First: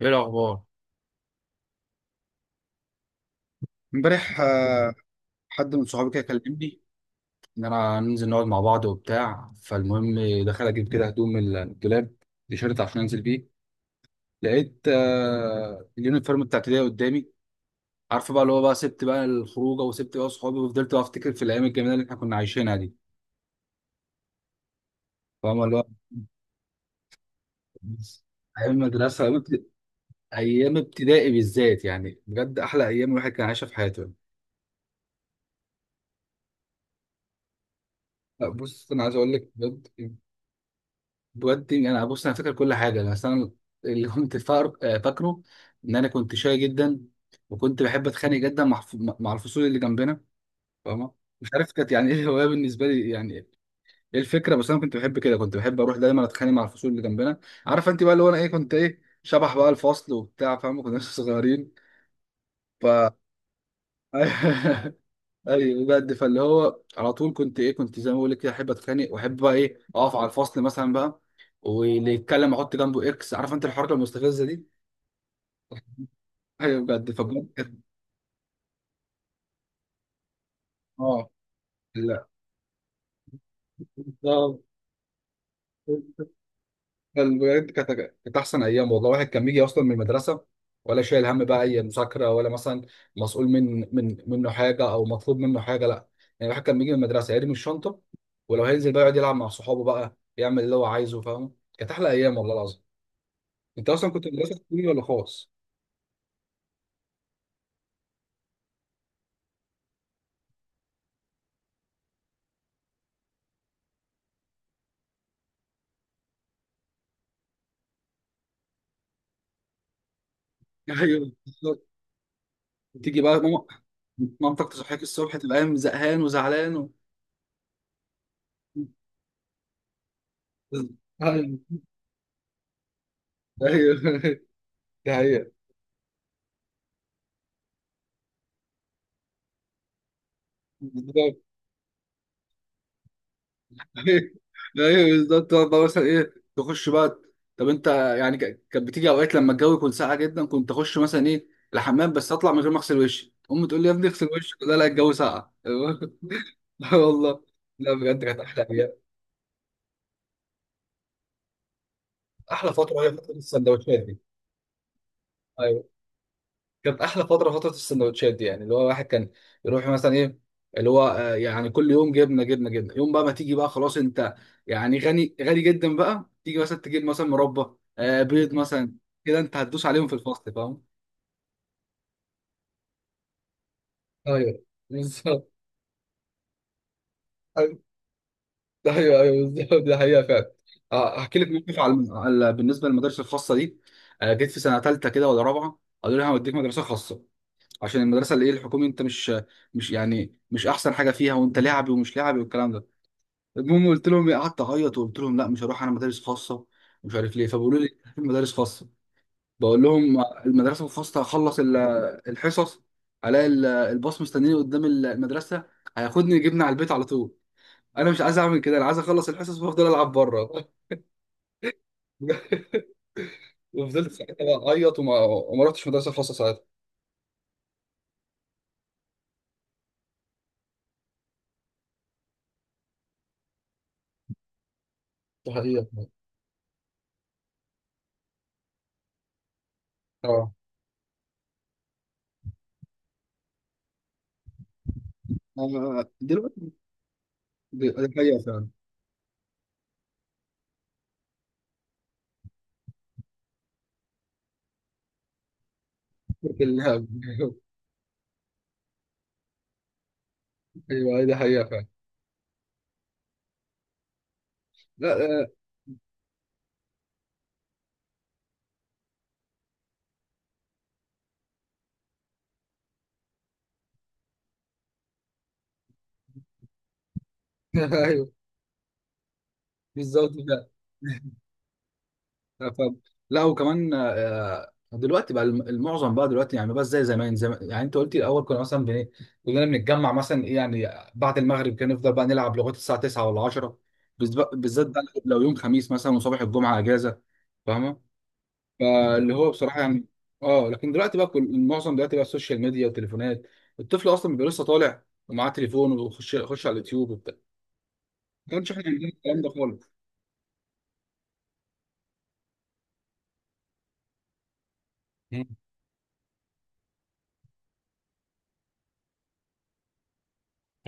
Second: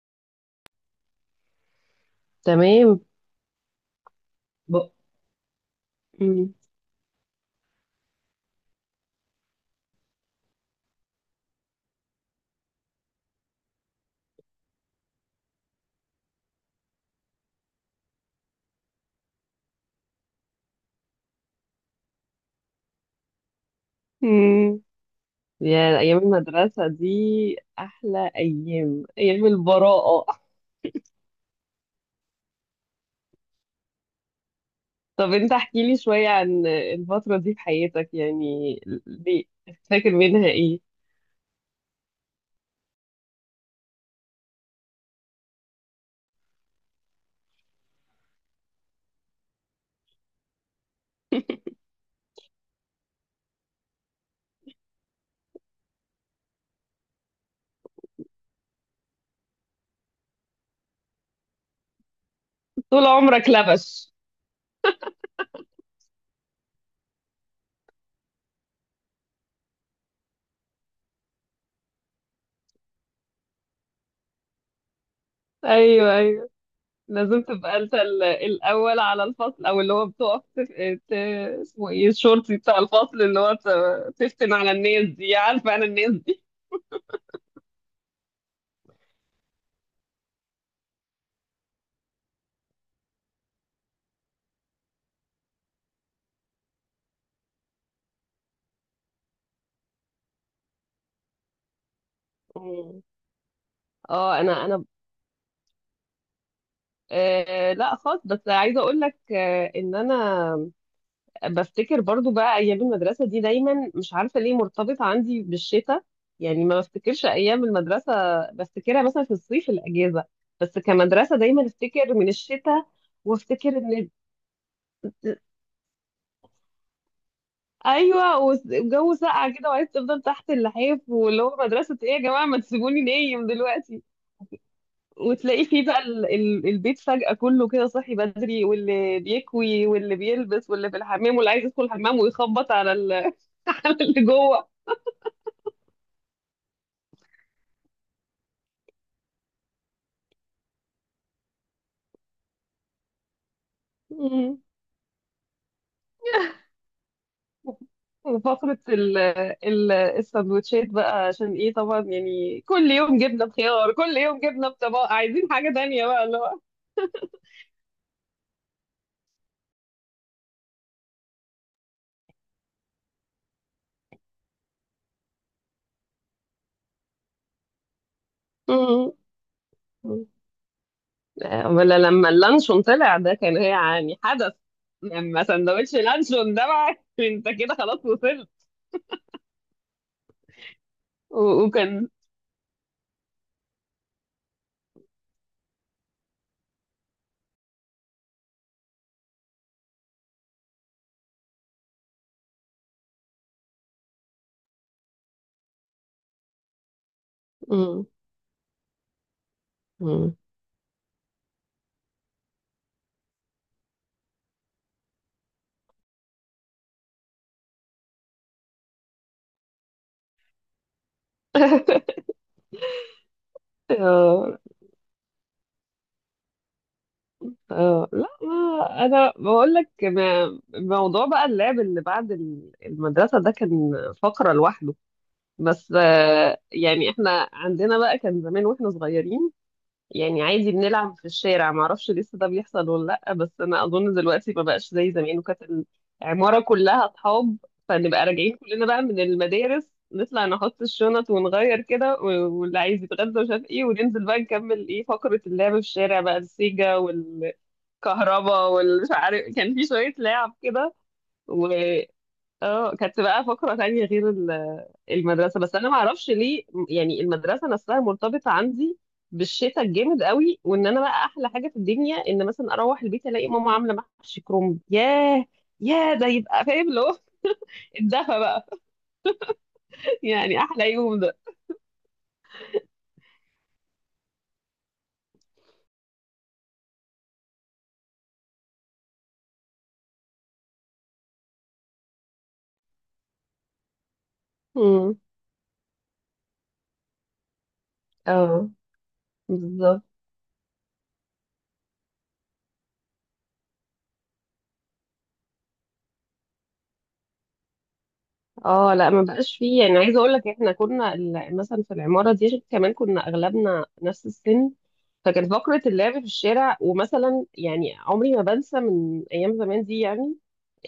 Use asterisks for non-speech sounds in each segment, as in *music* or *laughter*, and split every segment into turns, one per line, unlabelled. ايه الاخبار؟
تمام.
امبارح
ب-
حد من صحابي كده
مم.
كلمني ان ننزل نقعد مع بعض وبتاع، فالمهم دخل اجيب كده هدوم من الدولاب، تيشيرت عشان انزل بيه. لقيت اليونيفورم بتاع ابتدائي قدامي. عارفه بقى اللي هو بقى سبت بقى الخروجه وسبت بقى صحابي، وفضلت بقى افتكر في الايام الجميله اللي احنا كنا عايشينها دي.
مم.
فاهم اللي هو
يا أيام المدرسة دي، أحلى
ايام
أيام،
المدرسه،
أيام البراءة.
أيام ابتدائي بالذات يعني بجد احلى ايام الواحد كان عايشها في حياته.
طب أنت احكي لي شوية عن الفترة دي في حياتك
لا
يعني.
بص انا عايز اقول
ليه؟
لك بجد،
فاكر منها إيه؟
بودي انا بص انا فاكر كل حاجه. بس انا اللي كنت فاكره ان كنت شاي جدا، وكنت بحب اتخانق جدا مع الفصول اللي جنبنا. فاهمه؟ مش عارف كانت يعني ايه الهوايه بالنسبه لي، يعني ايه الفكره، بس انا كنت بحب كده، كنت بحب اروح دايما اتخانق مع الفصول اللي جنبنا. عارف انت بقى اللي هو انا ايه، كنت ايه شبح بقى الفصل وبتاع، فاهمه؟ كنا لسه صغيرين ف...
طول عمرك لبش.
*laughs* ايوه بجد، فاللي هو على طول كنت ايه، كنت زي ما بقول لك كده احب اتخانق واحب بقى ايه اقف على الفصل مثلا بقى، واللي يتكلم احط جنبه اكس. عارف انت الحركه المستفزه دي؟
أيوه، أيوه،
ايوه بجد،
لازم تبقى أنت الأول على الفصل، أو اللي هو بتقف
اه
اسمه إيه،
لا
الشرطي بتاع الفصل، اللي هو تفتن
بالظبط.
على الناس دي، عارفة أنا الناس دي.
بجد كانت، كانت احسن ايام والله. واحد كان بيجي اصلا من المدرسه ولا شايل هم بقى اي مذاكره، ولا مثلا مسؤول من منه حاجه او مطلوب منه حاجه، لا. يعني الواحد كان بيجي من المدرسه يرمي الشنطه، ولو هينزل بقى يقعد يلعب مع صحابه بقى، يعمل اللي هو عايزه. فاهم؟ كانت احلى ايام والله العظيم.
مم.
انت اصلا كنت
اه،
مدرسه
انا
حكومي ولا خاص؟
آه لا خالص، بس عايزه اقول لك ان انا بفتكر برضو بقى ايام المدرسه دي دايما مش عارفه ليه مرتبطه عندي بالشتاء. يعني ما بفتكرش ايام المدرسه، بفتكرها مثلا في الصيف الاجازه. بس
ايوه
كمدرسه دايما
بالظبط.
افتكر من الشتاء.
تيجي بقى ماما،
وافتكر ان.
مامتك تصحيك الصبح، تبقى قايم زهقان وزعلان و...
ايوه، والجو ساقع كده، وعايز تفضل تحت اللحاف، واللي هو
ايوه
مدرسه ايه يا جماعه، ما تسيبوني نايم
ايوه
دلوقتي.
*laughs* ده هي
وتلاقي فيه بقى البيت فجأة كله كده صاحي بدري، واللي بيكوي، واللي بيلبس، واللي في الحمام،
بالظبط.
واللي عايز يدخل الحمام ويخبط على *laughs* على اللي
ايوه
جوه.
ايوه بالظبط، تقعد بقى مثلا ايه تخش بقى. طب انت، يعني كانت بتيجي اوقات لما الجو يكون ساقع جدا، كنت اخش مثلا ايه الحمام، بس اطلع من غير ما اغسل وشي، امي تقول لي يا ابني اغسل
مم.
وشك، لا لا الجو ساقع. *laughs* لا والله، لا بجد كانت احلى
وفقرة
ايام.
السندوتشات بقى، عشان ايه طبعا يعني
احلى
كل
فتره هي
يوم
فتره
جبنة بخيار،
السندوتشات
كل
دي.
يوم جبنة بطباق، عايزين حاجة
أيوه.
تانية بقى اللي هو.
كانت احلى فتره، فتره السندوتشات دي، يعني اللي هو الواحد كان يروح مثلا ايه، اللي هو يعني كل يوم جبنه جبنه جبنه، يوم بقى ما تيجي بقى، خلاص انت يعني غني غني جدا بقى، تيجي مثلا تجيب مثلا مربى، بيض مثلا،
مم.
كده انت هتدوس عليهم في
مم.
الفصل، فاهم؟
ولا لما اللانشون طلع ده كان يعني حدث.
ايوه
لما
بالظبط.
سندوتش لانشون ده بقى *laughs* انت
*laughs*
كده
أيوة.
خلاص وصلت.
ده ايوه ايوه بالظبط، ده حقيقه فعلا. احكي لك
و-
موقف
وكان
بالنسبه للمدارس الخاصه دي. جيت في سنه ثالثه كده ولا رابعه، قالوا لي هوديك مدرسه خاصه عشان المدرسه اللي ايه الحكومي، انت مش يعني مش احسن حاجه فيها، وانت لعبي ومش لعبي والكلام ده. المهم قلت لهم إيه، قعدت اعيط وقلت لهم لا مش هروح انا مدارس خاصه، مش عارف ليه. فبيقولوا لي
مم.
في مدارس خاصه، بقول لهم
مم.
المدرسه الخاصه هخلص الحصص، الاقي الباص مستنيني قدام المدرسه هياخدني يجيبني على البيت على طول. انا مش عايز اعمل كده، انا عايز اخلص الحصص وافضل العب بره. *laughs* وفضلت ساعتها
آه
بقى اعيط وما رحتش مدرسه خاصه ساعتها.
آه لا، ما انا بقول لك موضوع بقى اللعب اللي بعد المدرسه ده كان فقره لوحده.
ده حقيقة.
بس يعني احنا عندنا بقى، كان زمان واحنا صغيرين، يعني
اه
عادي بنلعب في الشارع، ما اعرفش لسه ده بيحصل ولا لا، بس انا اظن دلوقتي ما بقاش زي زمان. وكانت العماره
دلوقتي
كلها اصحاب،
دي دي
فنبقى
حقيقة
راجعين
فعلا.
كلنا بقى من المدارس، نطلع نحط الشنط ونغير كده، واللي عايز يتغدى مش عارف ايه، وننزل بقى نكمل ايه فقرة اللعب في الشارع بقى،
*laughs*
السيجا
اللعب.
كهربا والمش عارف، كان في شوية لعب كده.
ايوه دي حقيقة
و
فعلا.
اه كانت بقى فقرة تانية غير ال-
لا آه،
المدرسة بس أنا معرفش ليه يعني المدرسة نفسها مرتبطة عندي بالشتاء الجامد قوي. وإن أنا بقى أحلى حاجة في الدنيا، إن مثلا أروح البيت ألاقي ماما عاملة محشي كرنب. ياه، ياه، ده يبقى فاهم اللي هو
*laughs*
*laughs* الدفى
ايوه
بقى. *laughs*
بالظبط
يعني
فعلا.
أحلى يوم
*laughs*
ده.
ف... لا وكمان دلوقتي بقى المعظم بقى دلوقتي يعني بس زي زمان، زي ما- يعني انت قلتي الاول كنا مثلا بن... كلنا بنتجمع مثلا ايه يعني بعد المغرب، كان نفضل بقى نلعب لغايه الساعه 9 ولا 10، بالذات بقى
امم.
لو يوم خميس مثلا وصباح الجمعه اجازه. فاهمه؟
اه.
فاللي هو بصراحه
بالظبط.
يعني، اه لكن دلوقتي بقى كل المعظم دلوقتي بقى السوشيال ميديا والتليفونات. الطفل اصلا بيبقى لسه طالع ومعاه تليفون، ويخش على اليوتيوب وبتاع. ما كانش احنا
اه
عندنا
لا، ما
الكلام ده
بقاش فيه،
خالص.
يعني عايزه اقول لك احنا كنا مثلا في العماره دي، عشان كمان كنا اغلبنا نفس السن.
مم.
فكانت فقره اللعب في الشارع، ومثلا يعني عمري ما بنسى من ايام زمان دي يعني.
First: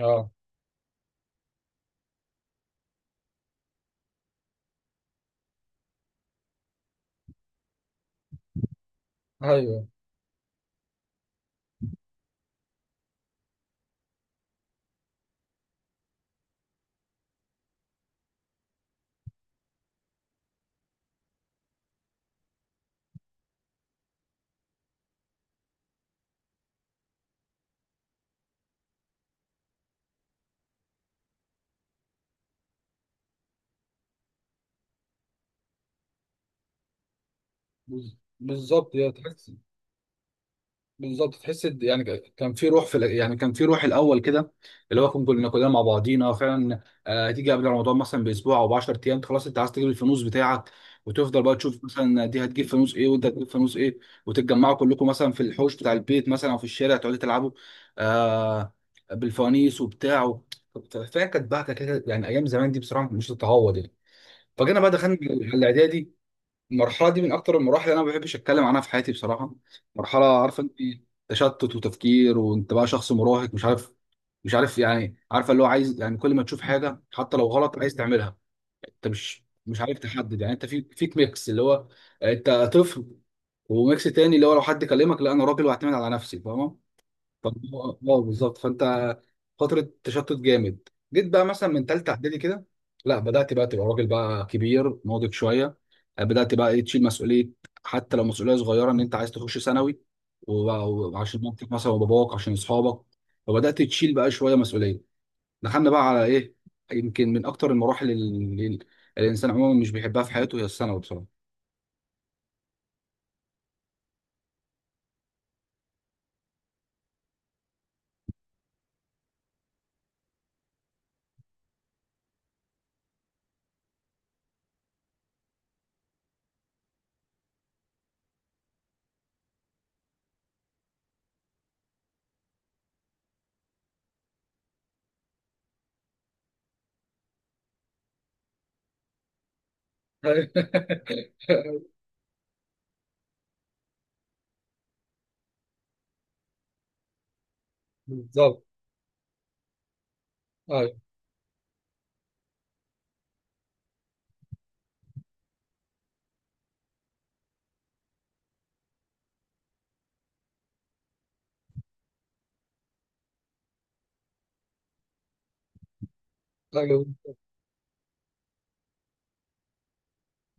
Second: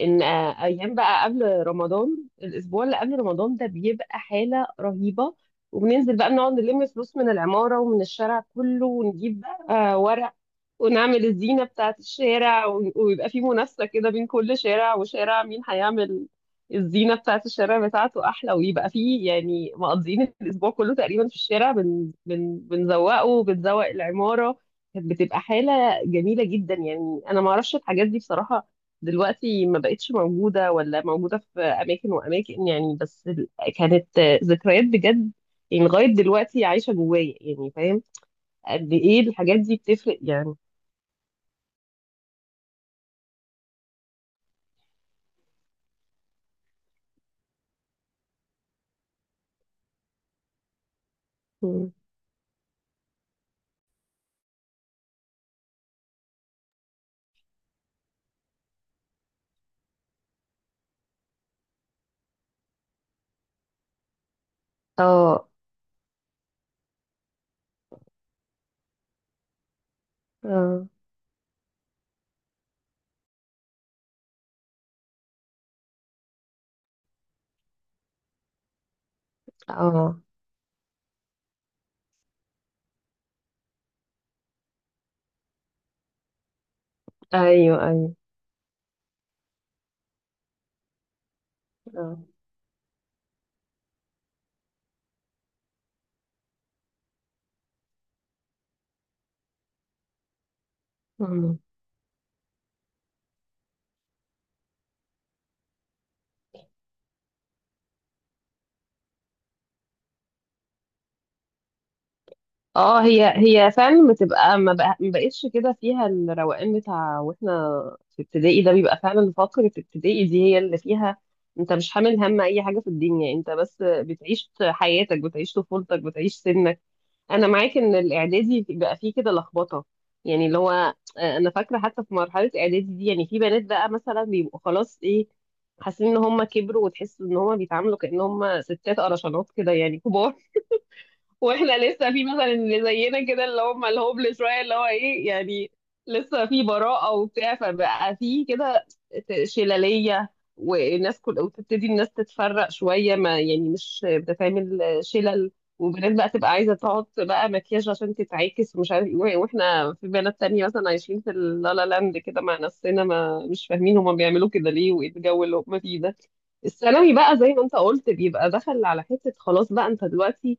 ان ايام بقى قبل رمضان، الاسبوع اللي قبل رمضان ده بيبقى حاله رهيبه. وبننزل بقى نقعد نلم فلوس من العماره ومن الشارع كله، ونجيب بقى
ايوه
ورق، ونعمل الزينة بتاعة الشارع، ويبقى في منافسة كده بين كل شارع وشارع، مين هيعمل الزينة بتاعة الشارع بتاعته أحلى. ويبقى في يعني مقضيين الأسبوع كله تقريبا في الشارع بن بن بنزوقه بنزوق العمارة. كانت بتبقى حالة جميلة جدا، يعني أنا معرفش الحاجات دي بصراحة دلوقتي ما بقتش موجودة، ولا موجودة في أماكن وأماكن يعني، بس كانت ذكريات بجد. يعني لغاية دلوقتي عايشة جوايا، يعني فاهم قد
بالظبط. يا
إيه
تحس،
الحاجات دي بتفرق يعني.
بالظبط تحس يعني كان في روح يعني كان في روح الاول كده، اللي هو كنا كلنا مع بعضينا فعلا. هتيجي قبل رمضان مثلا باسبوع او ب 10 ايام، خلاص انت عايز تجيب الفانوس بتاعك، وتفضل بقى تشوف مثلا دي هتجيب فانوس ايه وانت هتجيب فانوس ايه، وتتجمعوا كلكم مثلا في الحوش بتاع البيت مثلا او في الشارع، تقعدوا تلعبوا آه بالفوانيس وبتاع. فهي كانت بقى كده يعني، ايام زمان دي بصراحه مش تتعوض يعني. فجينا بقى دخلنا
اه.
الاعدادي. المرحلة دي من أكتر المراحل اللي أنا ما بحبش أتكلم عنها في حياتي بصراحة، مرحلة عارفة أنت
اه.
تشتت وتفكير، وأنت بقى شخص مراهق مش عارف يعني، عارفة اللي هو عايز يعني، كل ما تشوف حاجة حتى لو غلط عايز تعملها، أنت مش عارف
اه.
تحدد يعني، أنت في فيك ميكس اللي هو أنت طفل، وميكس تاني اللي هو لو حد كلمك لا أنا راجل وأعتمد على نفسي. فاهمة؟
ايوه،
طب اه
ايوه.
بالظبط، فانت فتره تشتت جامد. جيت بقى مثلا من ثالثه
اه.
اعدادي كده، لا بدات بقى تبقى راجل بقى، كبير ناضج شويه، بدات بقى ايه تشيل مسؤوليه، حتى لو مسؤوليه صغيره، ان انت عايز تخش ثانوي وبقى- وعشان
مم.
مامتك مثلا وباباك عشان اصحابك. فبدات تشيل بقى شويه مسؤوليه، دخلنا بقى على ايه، يمكن من اكتر المراحل اللي الانسان عموما مش بيحبها في حياته هي الثانوي بصراحه.
اه، هي هي فعلا بتبقى ما بقتش كده فيها الروقان بتاع، واحنا في ابتدائي ده بيبقى فعلا فقرة ابتدائي دي هي اللي فيها انت مش حامل هم اي حاجة في الدنيا، انت بس بتعيش حياتك، بتعيش طفولتك، بتعيش سنك. انا معاك ان الاعدادي بقى فيه كده لخبطه، يعني اللي هو انا فاكره حتى في مرحله اعدادي دي، يعني في بنات بقى مثلا بيبقوا خلاص ايه، حاسين ان هم كبروا، وتحس ان هم بيتعاملوا كأن هم ستات قرشانات كده يعني كبار. واحنا
*laughs*
لسه في مثلا اللي زينا كده، اللي هم الهوبلس شويه، اللي هو ايه يعني، لسه في براءة وبتاع، فبقى في
بالظبط
كده شلالية.
ايوه.
والناس كل، وتبتدي الناس تتفرق شوية، ما يعني مش بتتعمل شلل. وبنات بقى تبقى عايزة تحط بقى مكياج عشان تتعاكس ومش عارف ايه، واحنا في بنات تانية مثلا عايشين في اللالا لاند كده مع نفسنا، ما مش فاهمين هما بيعملوا كده ليه وايه الجو اللي هما فيه ده.
ايوه
الثانوي بقى زي ما انت قلت بيبقى دخل على حتة خلاص بقى، انت دلوقتي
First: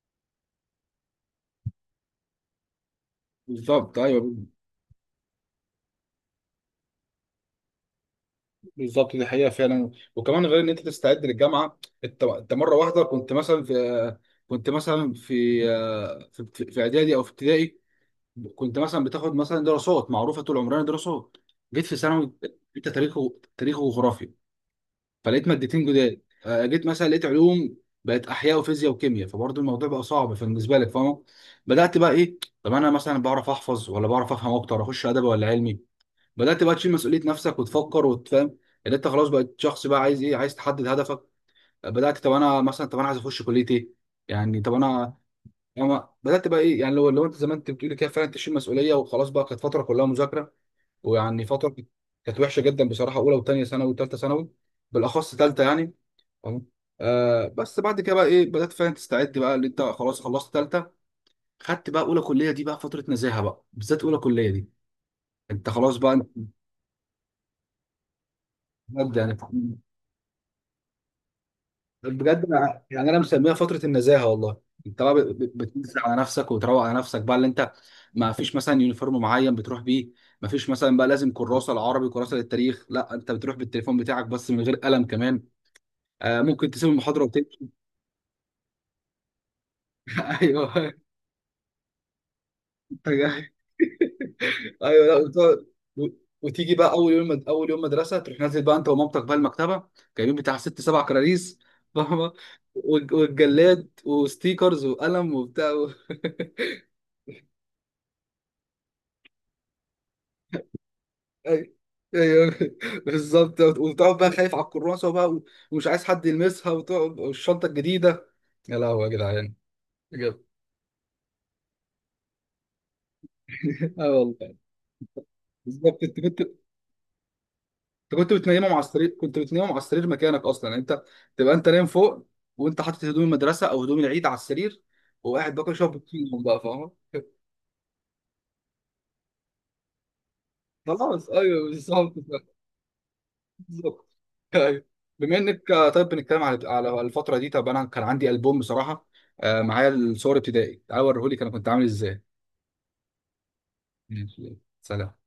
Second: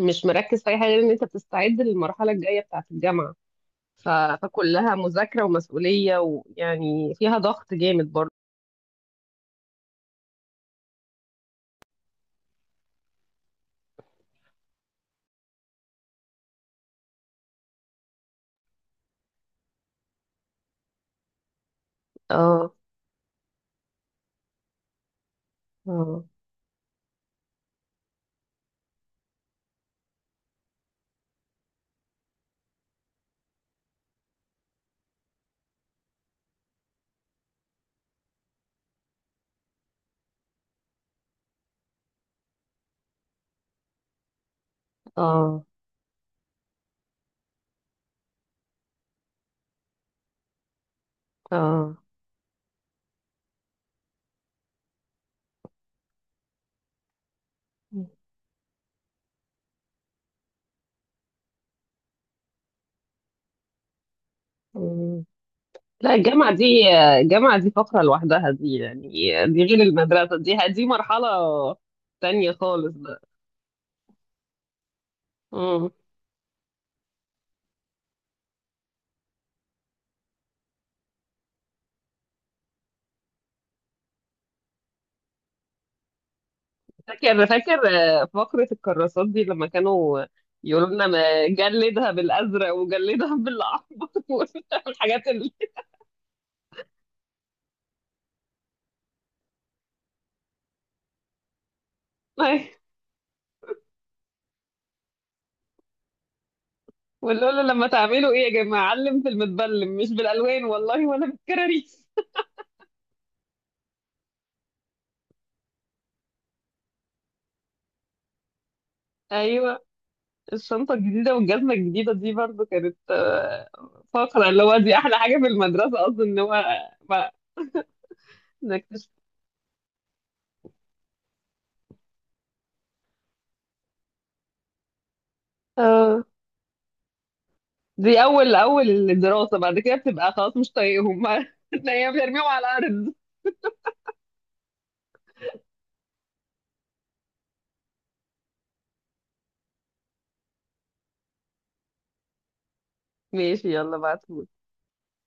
مش مركز في اي حاجه غير ان انت بتستعد للمرحله الجايه بتاعه الجامعه.
بالظبط.
ف...
ايوه
فكلها مذاكره ومسؤوليه، ويعني فيها ضغط جامد برضه.
بالظبط دي حقيقة فعلا. وكمان غير ان انت تستعد للجامعة، انت مرة واحدة كنت مثلا في، كنت مثلا في، في في اعدادي او في ابتدائي كنت مثلا بتاخد مثلا دراسات، معروفة طول عمرنا دراسات. جيت في ثانوي
اه.
انت تاريخ تاريخ وجغرافيا، فلقيت مادتين جداد،
اه.
جيت مثلا لقيت علوم بقت احياء وفيزياء وكيمياء، فبرضه الموضوع بقى صعب فبالنسبة لك. فاهمة؟ بدأت بقى ايه، طب انا مثلا بعرف احفظ ولا بعرف افهم اكتر، اخش ادبي ولا علمي، بدأت بقى تشيل مسؤولية نفسك وتفكر وتفهم ان انت خلاص بقيت شخص بقى عايز ايه، عايز تحدد هدفك. بدأت طب انا مثلا، طب انا عايز اخش كلية ايه، يعني طب انا
اه.
يعني بدأت بقى ايه يعني، لو انت زي ما انت بتقولي كده فعلا تشيل مسؤولية، وخلاص بقى كانت فترة كلها مذاكرة، ويعني فترة كانت،
اه.
كانت وحشة جدا بصراحة، اولى وثانية ثانوي وثالثة ثانوي، بالأخص ثالثة يعني. تمام؟ آه بس بعد كده بقى ايه، بدأت فعلا تستعد بقى اللي انت خلاص خلصت ثالثة، خدت بقى اولى كلية، دي بقى فترة نزاهة بقى، بالذات اولى كلية دي،
مم.
انت خلاص
لا
بقى،
الجامعه دي، الجامعه دي فقره لوحدها دي يعني،
بجد يعني.
دي غير المدرسه دي. دي مرحله
بجد
تانية خالص
يعني انا
بقى.
مسميها فتره النزاهه والله، انت بقى
مم.
بتنزل على نفسك وتروق على نفسك بقى اللي انت، ما فيش مثلا يونيفورم معين بتروح بيه، ما فيش مثلا بقى لازم كراسه العربي كراسه للتاريخ، لا انت بتروح بالتليفون بتاعك بس من غير قلم كمان، آه ممكن تسيب المحاضره
فاكر
وتمشي.
فاكر فقره الكراسات دي، لما كانوا
*laughs*
يقولوا
ايوه
لنا ما جلدها بالازرق
أنت
وجلدها
جاي.
بالاحمر. *laughs*
ايوه
والحاجات
لا
اللي
و- وتيجي بقى اول يوم، اول يوم مدرسه تروح نازل بقى انت ومامتك بقى المكتبه، جايبين بتاع ست سبع كراريس، فاهمه؟
*laughs*
والجلاد وستيكرز وقلم وبتاع. *laughs*
ونقول له لما تعملوا ايه يا جماعه، علم في المتبلم، مش بالالوان والله ولا
ايوه
بالكراريس.
ايوه *laughs* بالظبط، وتقعد بقى خايف على الكراسه بقى و... ومش عايز حد يلمسها، وتقعد والشنطه الجديده، يا لهوي يا
*laughs*
جدعان
ايوه
بجد.
الشنطه الجديده والجزمه الجديده دي برضو كانت
*laughs* اه
فقره،
والله.
اللي هو دي احلى حاجه في
بالظبط،
المدرسه
انت
اصلا، ان
كنت
هو ما-
انت كنت بتنيمهم على
نكتشف
السرير، كنت بتنيمهم على السرير مكانك اصلا، يعني انت تبقى انت نايم فوق، وانت حاطط هدوم المدرسه او هدوم العيد على السرير، وقاعد باكل شرب
اه.
فيهم بقى، فاهم؟ *laughs*
دي اول اول الدراسه، بعد كده بتبقى خلاص مش طايقهم.
خلاص ايوه
*laughs* تلاقيهم
بالظبط.
بيرميهم على الارض.
بالظبط أيوة. بما انك طيب بنتكلم على على الفتره دي، طب انا كان عندي البوم بصراحه، معايا الصور ابتدائي، تعال اوريهولك انا كنت عامل ازاي.
ماشي، يلا بعتوا.
ماشي. سلام.